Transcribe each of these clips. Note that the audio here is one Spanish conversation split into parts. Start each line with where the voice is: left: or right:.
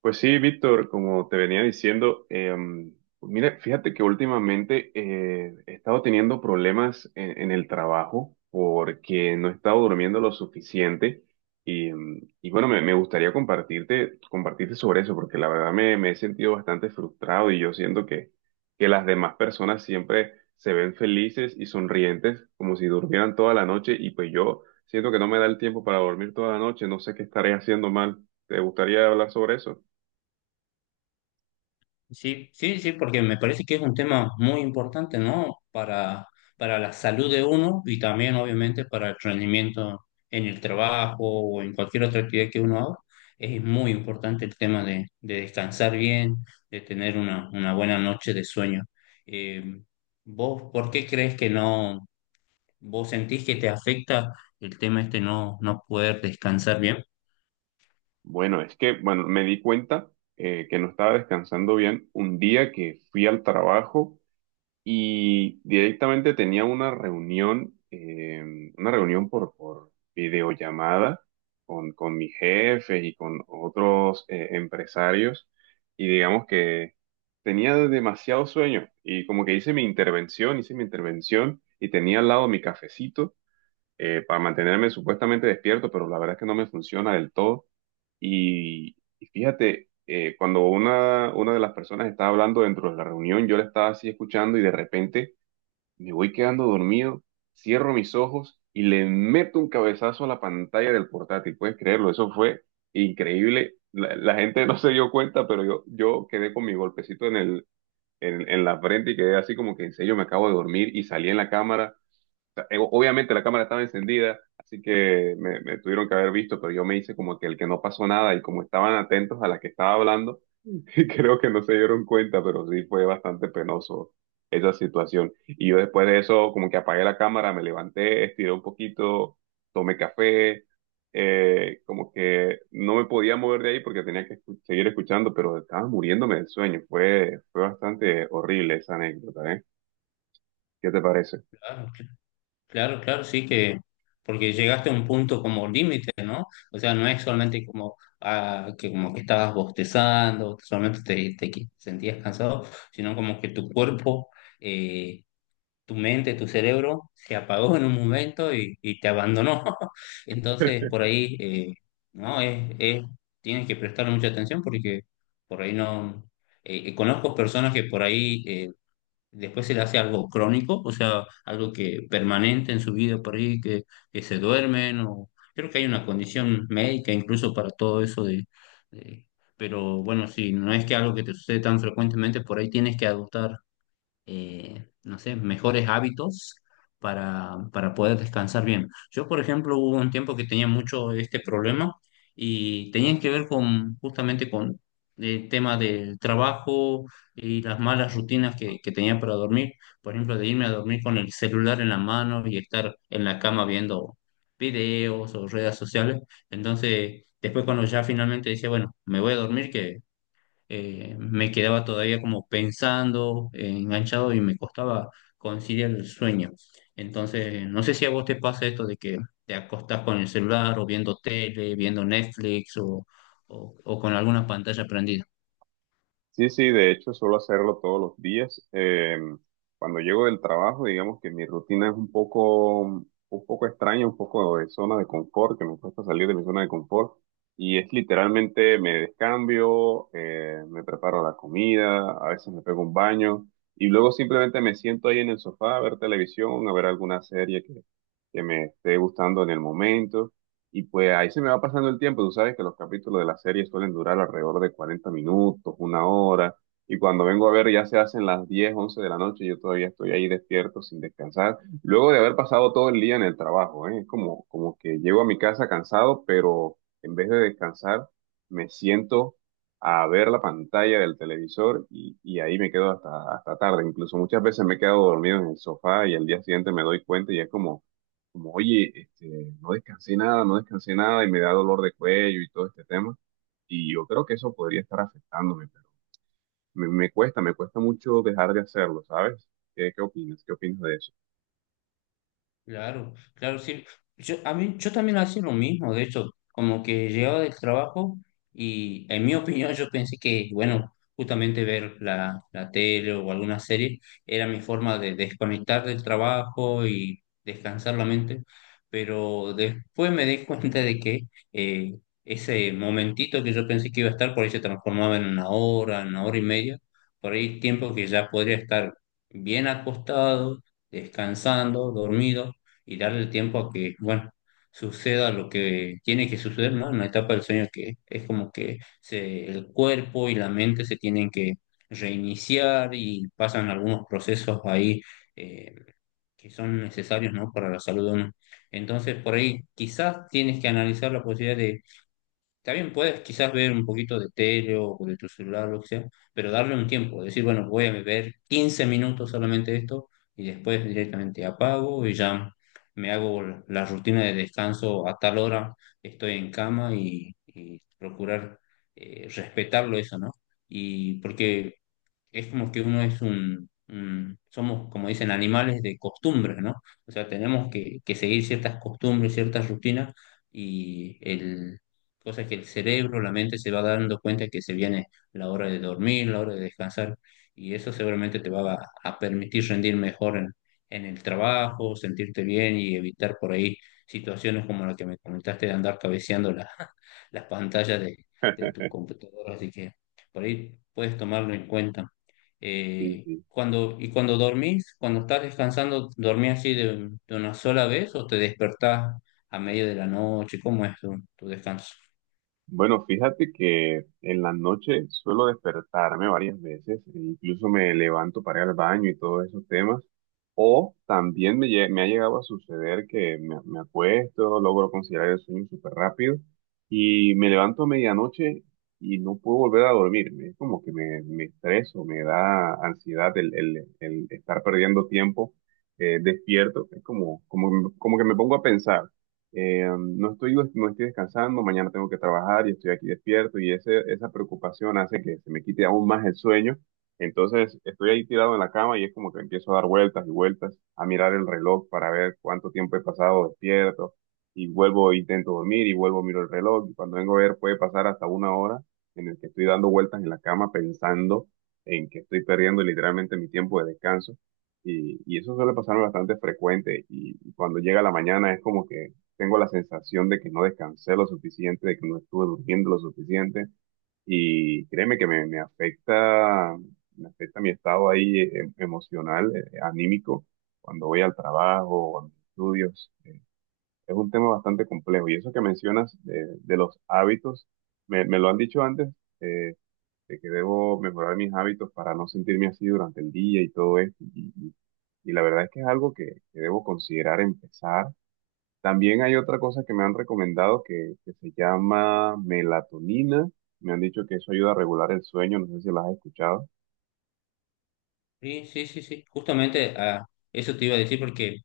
right: Pues sí, Víctor, como te venía diciendo, mira, fíjate que últimamente he estado teniendo problemas en el trabajo porque no he estado durmiendo lo suficiente y bueno, me gustaría compartirte sobre eso porque la verdad me he sentido bastante frustrado y yo siento que las demás personas siempre se ven felices y sonrientes como si durmieran toda la noche y pues yo siento que no me da el tiempo para dormir toda la noche, no sé qué estaré haciendo mal. ¿Te gustaría hablar sobre eso?
left: Sí, sí, sí, porque me parece que es un tema muy importante, ¿no? Para la salud de uno y también, obviamente, para el rendimiento en el trabajo o en cualquier otra actividad que uno haga. Es muy importante el tema de descansar bien, de tener una buena noche de sueño. Eh, ¿Vos por qué crees que no, vos sentís que te afecta el tema este no, no poder descansar bien?
right: Bueno, bueno, me di cuenta que no estaba descansando bien un día que fui al trabajo y directamente tenía una reunión por videollamada con mis jefes y con otros empresarios y digamos que tenía demasiado sueño y como que hice mi intervención y tenía al lado mi cafecito para mantenerme supuestamente despierto, pero la verdad es que no me funciona del todo. Y fíjate, cuando una de las personas estaba hablando dentro de la reunión, yo la estaba así escuchando y de repente me voy quedando dormido, cierro mis ojos y le meto un cabezazo a la pantalla del portátil. ¿Puedes creerlo? Eso fue increíble. La gente no se dio cuenta, pero yo quedé con mi golpecito en en la frente y quedé así como que en serio me acabo de dormir y salí en la cámara sea, obviamente la cámara estaba encendida, así que me tuvieron que haber visto, pero yo me hice como que el que no pasó nada y como estaban atentos a la que estaba hablando, y creo que no se dieron cuenta, pero sí fue bastante penoso esa situación. Y yo después de eso como que apagué la cámara, me levanté, estiré un poquito, tomé café, como que no me podía mover de ahí porque tenía que seguir escuchando, pero estaba muriéndome del sueño. Fue bastante horrible esa anécdota, ¿eh? ¿Qué te parece?
left: Claro, claro, sí que, porque llegaste a un punto como límite, ¿no? O sea, no es solamente como, ah, que, como que estabas bostezando, solamente te, sentías cansado, sino como que tu cuerpo, eh, tu mente, tu cerebro se apagó en un momento y te abandonó. Entonces, por ahí, ¿no? Tienes que prestarle mucha atención porque por ahí no... conozco personas que por ahí... después se le hace algo crónico, o sea, algo que permanente en su vida por ahí, que se duermen, o creo que hay una condición médica incluso para todo eso de. Pero bueno, si no es que algo que te sucede tan frecuentemente, por ahí tienes que adoptar no sé, mejores hábitos para poder descansar bien. Yo, por ejemplo, hubo un tiempo que tenía mucho este problema y tenían que ver con justamente con el tema del trabajo y las malas rutinas que tenía para dormir. Por ejemplo, de irme a dormir con el celular en la mano y estar en la cama viendo videos o redes sociales. Entonces, después cuando ya finalmente decía, bueno, me voy a dormir, que me quedaba todavía como pensando, enganchado y me costaba conciliar el sueño. Entonces, no sé si a vos te pasa esto de que te acostás con el celular o viendo tele, viendo Netflix o con alguna pantalla prendida.
right: Sí, sí, de hecho suelo hacerlo todos los días. Cuando llego del trabajo, digamos que mi rutina es un poco extraña, un poco de zona de confort, que me cuesta salir de mi zona de confort. Y es literalmente me descambio, me preparo la comida, a veces me pego un baño y luego simplemente me siento ahí en el sofá a ver televisión, a ver alguna serie que me esté gustando en el momento. Y pues ahí se me va pasando el tiempo, tú sabes que los capítulos de la serie suelen durar alrededor de 40 minutos, una hora, y cuando vengo a ver ya se hacen las 10, 11 de la noche, y yo todavía estoy ahí despierto sin descansar, luego de haber pasado todo el día en el trabajo, ¿eh? Es como, como que llego a mi casa cansado, pero en vez de descansar, me siento a ver la pantalla del televisor y ahí me quedo hasta tarde, incluso muchas veces me he quedado dormido en el sofá y al día siguiente me doy cuenta y es como como, oye, este, no descansé nada y me da dolor de cuello y todo este tema. Y yo creo que eso podría estar afectándome, pero me cuesta mucho dejar de hacerlo, ¿sabes? ¿Qué opinas? ¿Qué opinas de eso?
left: Claro, claro, sí. Yo, a mí, yo también hacía lo mismo, de hecho, como que llegaba del trabajo y en mi opinión yo pensé que, bueno, justamente ver la, la tele o alguna serie era mi forma de desconectar del trabajo y descansar la mente, pero después me di cuenta de que eh, ese momentito que yo pensé que iba a estar, por ahí se transformaba en una hora y media, por ahí tiempo que ya podría estar bien acostado, descansando, dormido y darle el tiempo a que, bueno, suceda lo que tiene que suceder, ¿no? En la etapa del sueño que es como que el cuerpo y la mente se tienen que reiniciar y pasan algunos procesos ahí eh, que son necesarios, ¿no? Para la salud de uno. Entonces, por ahí quizás tienes que analizar la posibilidad también puedes quizás ver un poquito de tele o de tu celular, lo que sea, pero darle un tiempo, decir, bueno, voy a ver 15 minutos solamente de esto y después directamente apago y ya me hago la rutina de descanso a tal hora, estoy en cama y procurar respetarlo eso, ¿no? Y porque es como que uno es somos, como dicen, animales de costumbres, ¿no? O sea, tenemos que seguir ciertas costumbres, ciertas rutinas y el, cosas que el cerebro, la mente se va dando cuenta que se viene la hora de dormir, la hora de descansar y eso seguramente te va a permitir rendir mejor en el trabajo, sentirte bien y evitar por ahí situaciones como la que me comentaste de andar cabeceando las pantallas de tu computadora, así que por ahí puedes tomarlo en cuenta.
right: Sí, sí.
left: ¿Y cuando dormís, cuando estás descansando, dormís así de una sola vez o te despertás a medio de la noche? ¿Cómo es tu, tu descanso?
right: Bueno, fíjate que en la noche suelo despertarme varias veces, e incluso me levanto para ir al baño y todos esos temas, o también me ha llegado a suceder que me acuesto, logro considerar el sueño súper rápido y me levanto a medianoche y no puedo volver a dormirme, es como que me estreso, me da ansiedad el estar perdiendo tiempo despierto, es como, como que me pongo a pensar. No estoy descansando, mañana tengo que trabajar y estoy aquí despierto y esa preocupación hace que se me quite aún más el sueño. Entonces estoy ahí tirado en la cama y es como que empiezo a dar vueltas y vueltas, a mirar el reloj para ver cuánto tiempo he pasado despierto y vuelvo, intento dormir y vuelvo, miro el reloj y cuando vengo a ver puede pasar hasta una hora en el que estoy dando vueltas en la cama pensando en que estoy perdiendo literalmente mi tiempo de descanso. Y eso suele pasarme bastante frecuente y cuando llega la mañana es como que tengo la sensación de que no descansé lo suficiente, de que no estuve durmiendo lo suficiente y créeme que me afecta mi estado ahí emocional, anímico, cuando voy al trabajo o a mis estudios. Es un tema bastante complejo y eso que mencionas de los hábitos, me lo han dicho antes, eh, de que debo mejorar mis hábitos para no sentirme así durante el día y todo esto. Y la verdad es que es algo que debo considerar empezar también hay otra cosa que me han recomendado que se llama melatonina. Me han dicho que eso ayuda a regular el sueño. No sé si las has escuchado.
left: Sí, sí, sí, sí. Justamente a eso te iba a decir porque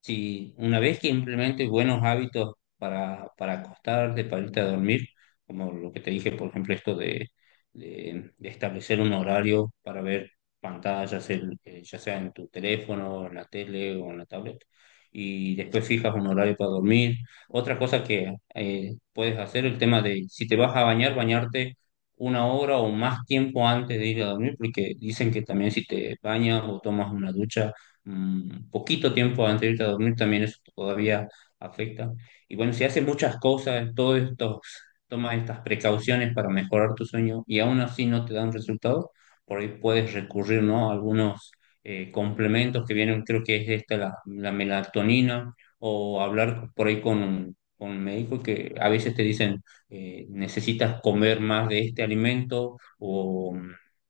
left: si una vez que implementes buenos hábitos para acostarte, para irte a dormir, como lo que te dije, por ejemplo, esto de establecer un horario para ver pantallas, ya sea en tu teléfono, en la tele o en la tablet, y después fijas un horario para dormir. Otra cosa que puedes hacer, el tema de si te vas a bañar, bañarte una hora o más tiempo antes de ir a dormir, porque dicen que también si te bañas o tomas una ducha, mm, poquito tiempo antes de irte a dormir también eso todavía afecta. Y bueno, si haces muchas cosas, todos estos, tomas estas precauciones para mejorar tu sueño y aún así no te dan resultado, por ahí puedes recurrir, ¿no? A algunos complementos que vienen, creo que es esta la, la melatonina o hablar por ahí con un médico que a veces te dicen necesitas comer más de este alimento o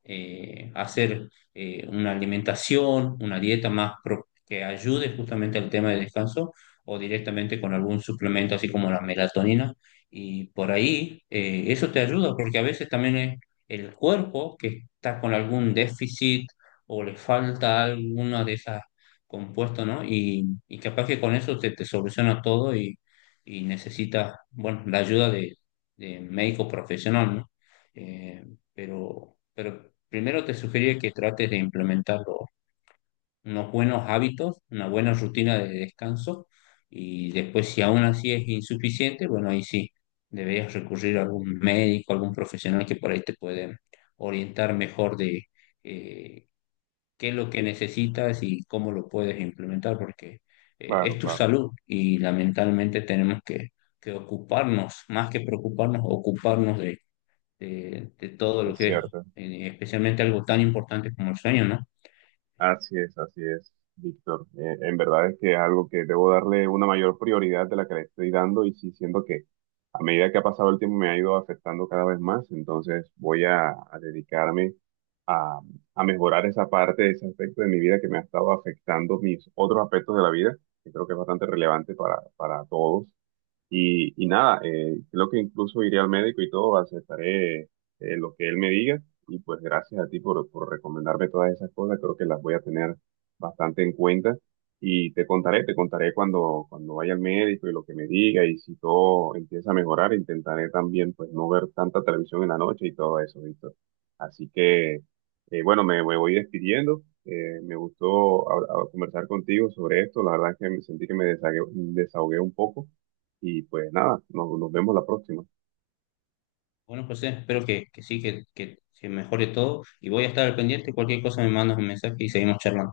left: hacer una alimentación, una dieta más que ayude justamente al tema de descanso o directamente con algún suplemento así como la melatonina. Y por ahí eso te ayuda porque a veces también es el cuerpo que está con algún déficit o le falta alguna de esas compuestos, ¿no? Y capaz que con eso se te soluciona todo y necesitas, bueno, la ayuda de médico profesional, ¿no? Eh, pero primero te sugeriría que trates de implementar unos buenos hábitos, una buena rutina de descanso y después si aún así es insuficiente, bueno, ahí sí deberías recurrir a algún médico, algún profesional que por ahí te puede orientar mejor de eh, qué es lo que necesitas y cómo lo puedes implementar, porque
right: Claro,
left: es tu
right: claro,
left: salud y lamentablemente tenemos que ocuparnos, más que preocuparnos, ocuparnos de de todo lo
right: es
left: que es,
right: cierto.
left: especialmente algo tan importante como el sueño, ¿no?
right: Así es, Víctor. En verdad es que es algo que debo darle una mayor prioridad de la que le estoy dando y sí siento que a medida que ha pasado el tiempo me ha ido afectando cada vez más, entonces voy a dedicarme a, a mejorar esa parte, ese aspecto de mi vida que me ha estado afectando mis otros aspectos de la vida, que creo que es bastante relevante para todos. Y nada, creo que incluso iré al médico y todo, aceptaré lo que él me diga y pues gracias a ti por recomendarme todas esas cosas. Creo que las voy a tener bastante en cuenta. Y te contaré cuando vaya al médico y lo que me diga. Y si todo empieza a mejorar, intentaré también pues no ver tanta televisión en la noche y todo eso, Víctor. Así que, bueno, me voy despidiendo. Me gustó conversar contigo sobre esto. La verdad es que me sentí que me desahogué un poco. Y pues nada, nos vemos la próxima.
left: Bueno, José, espero que sí, que se mejore todo y voy a estar al pendiente. Cualquier cosa me mandas un mensaje y seguimos charlando.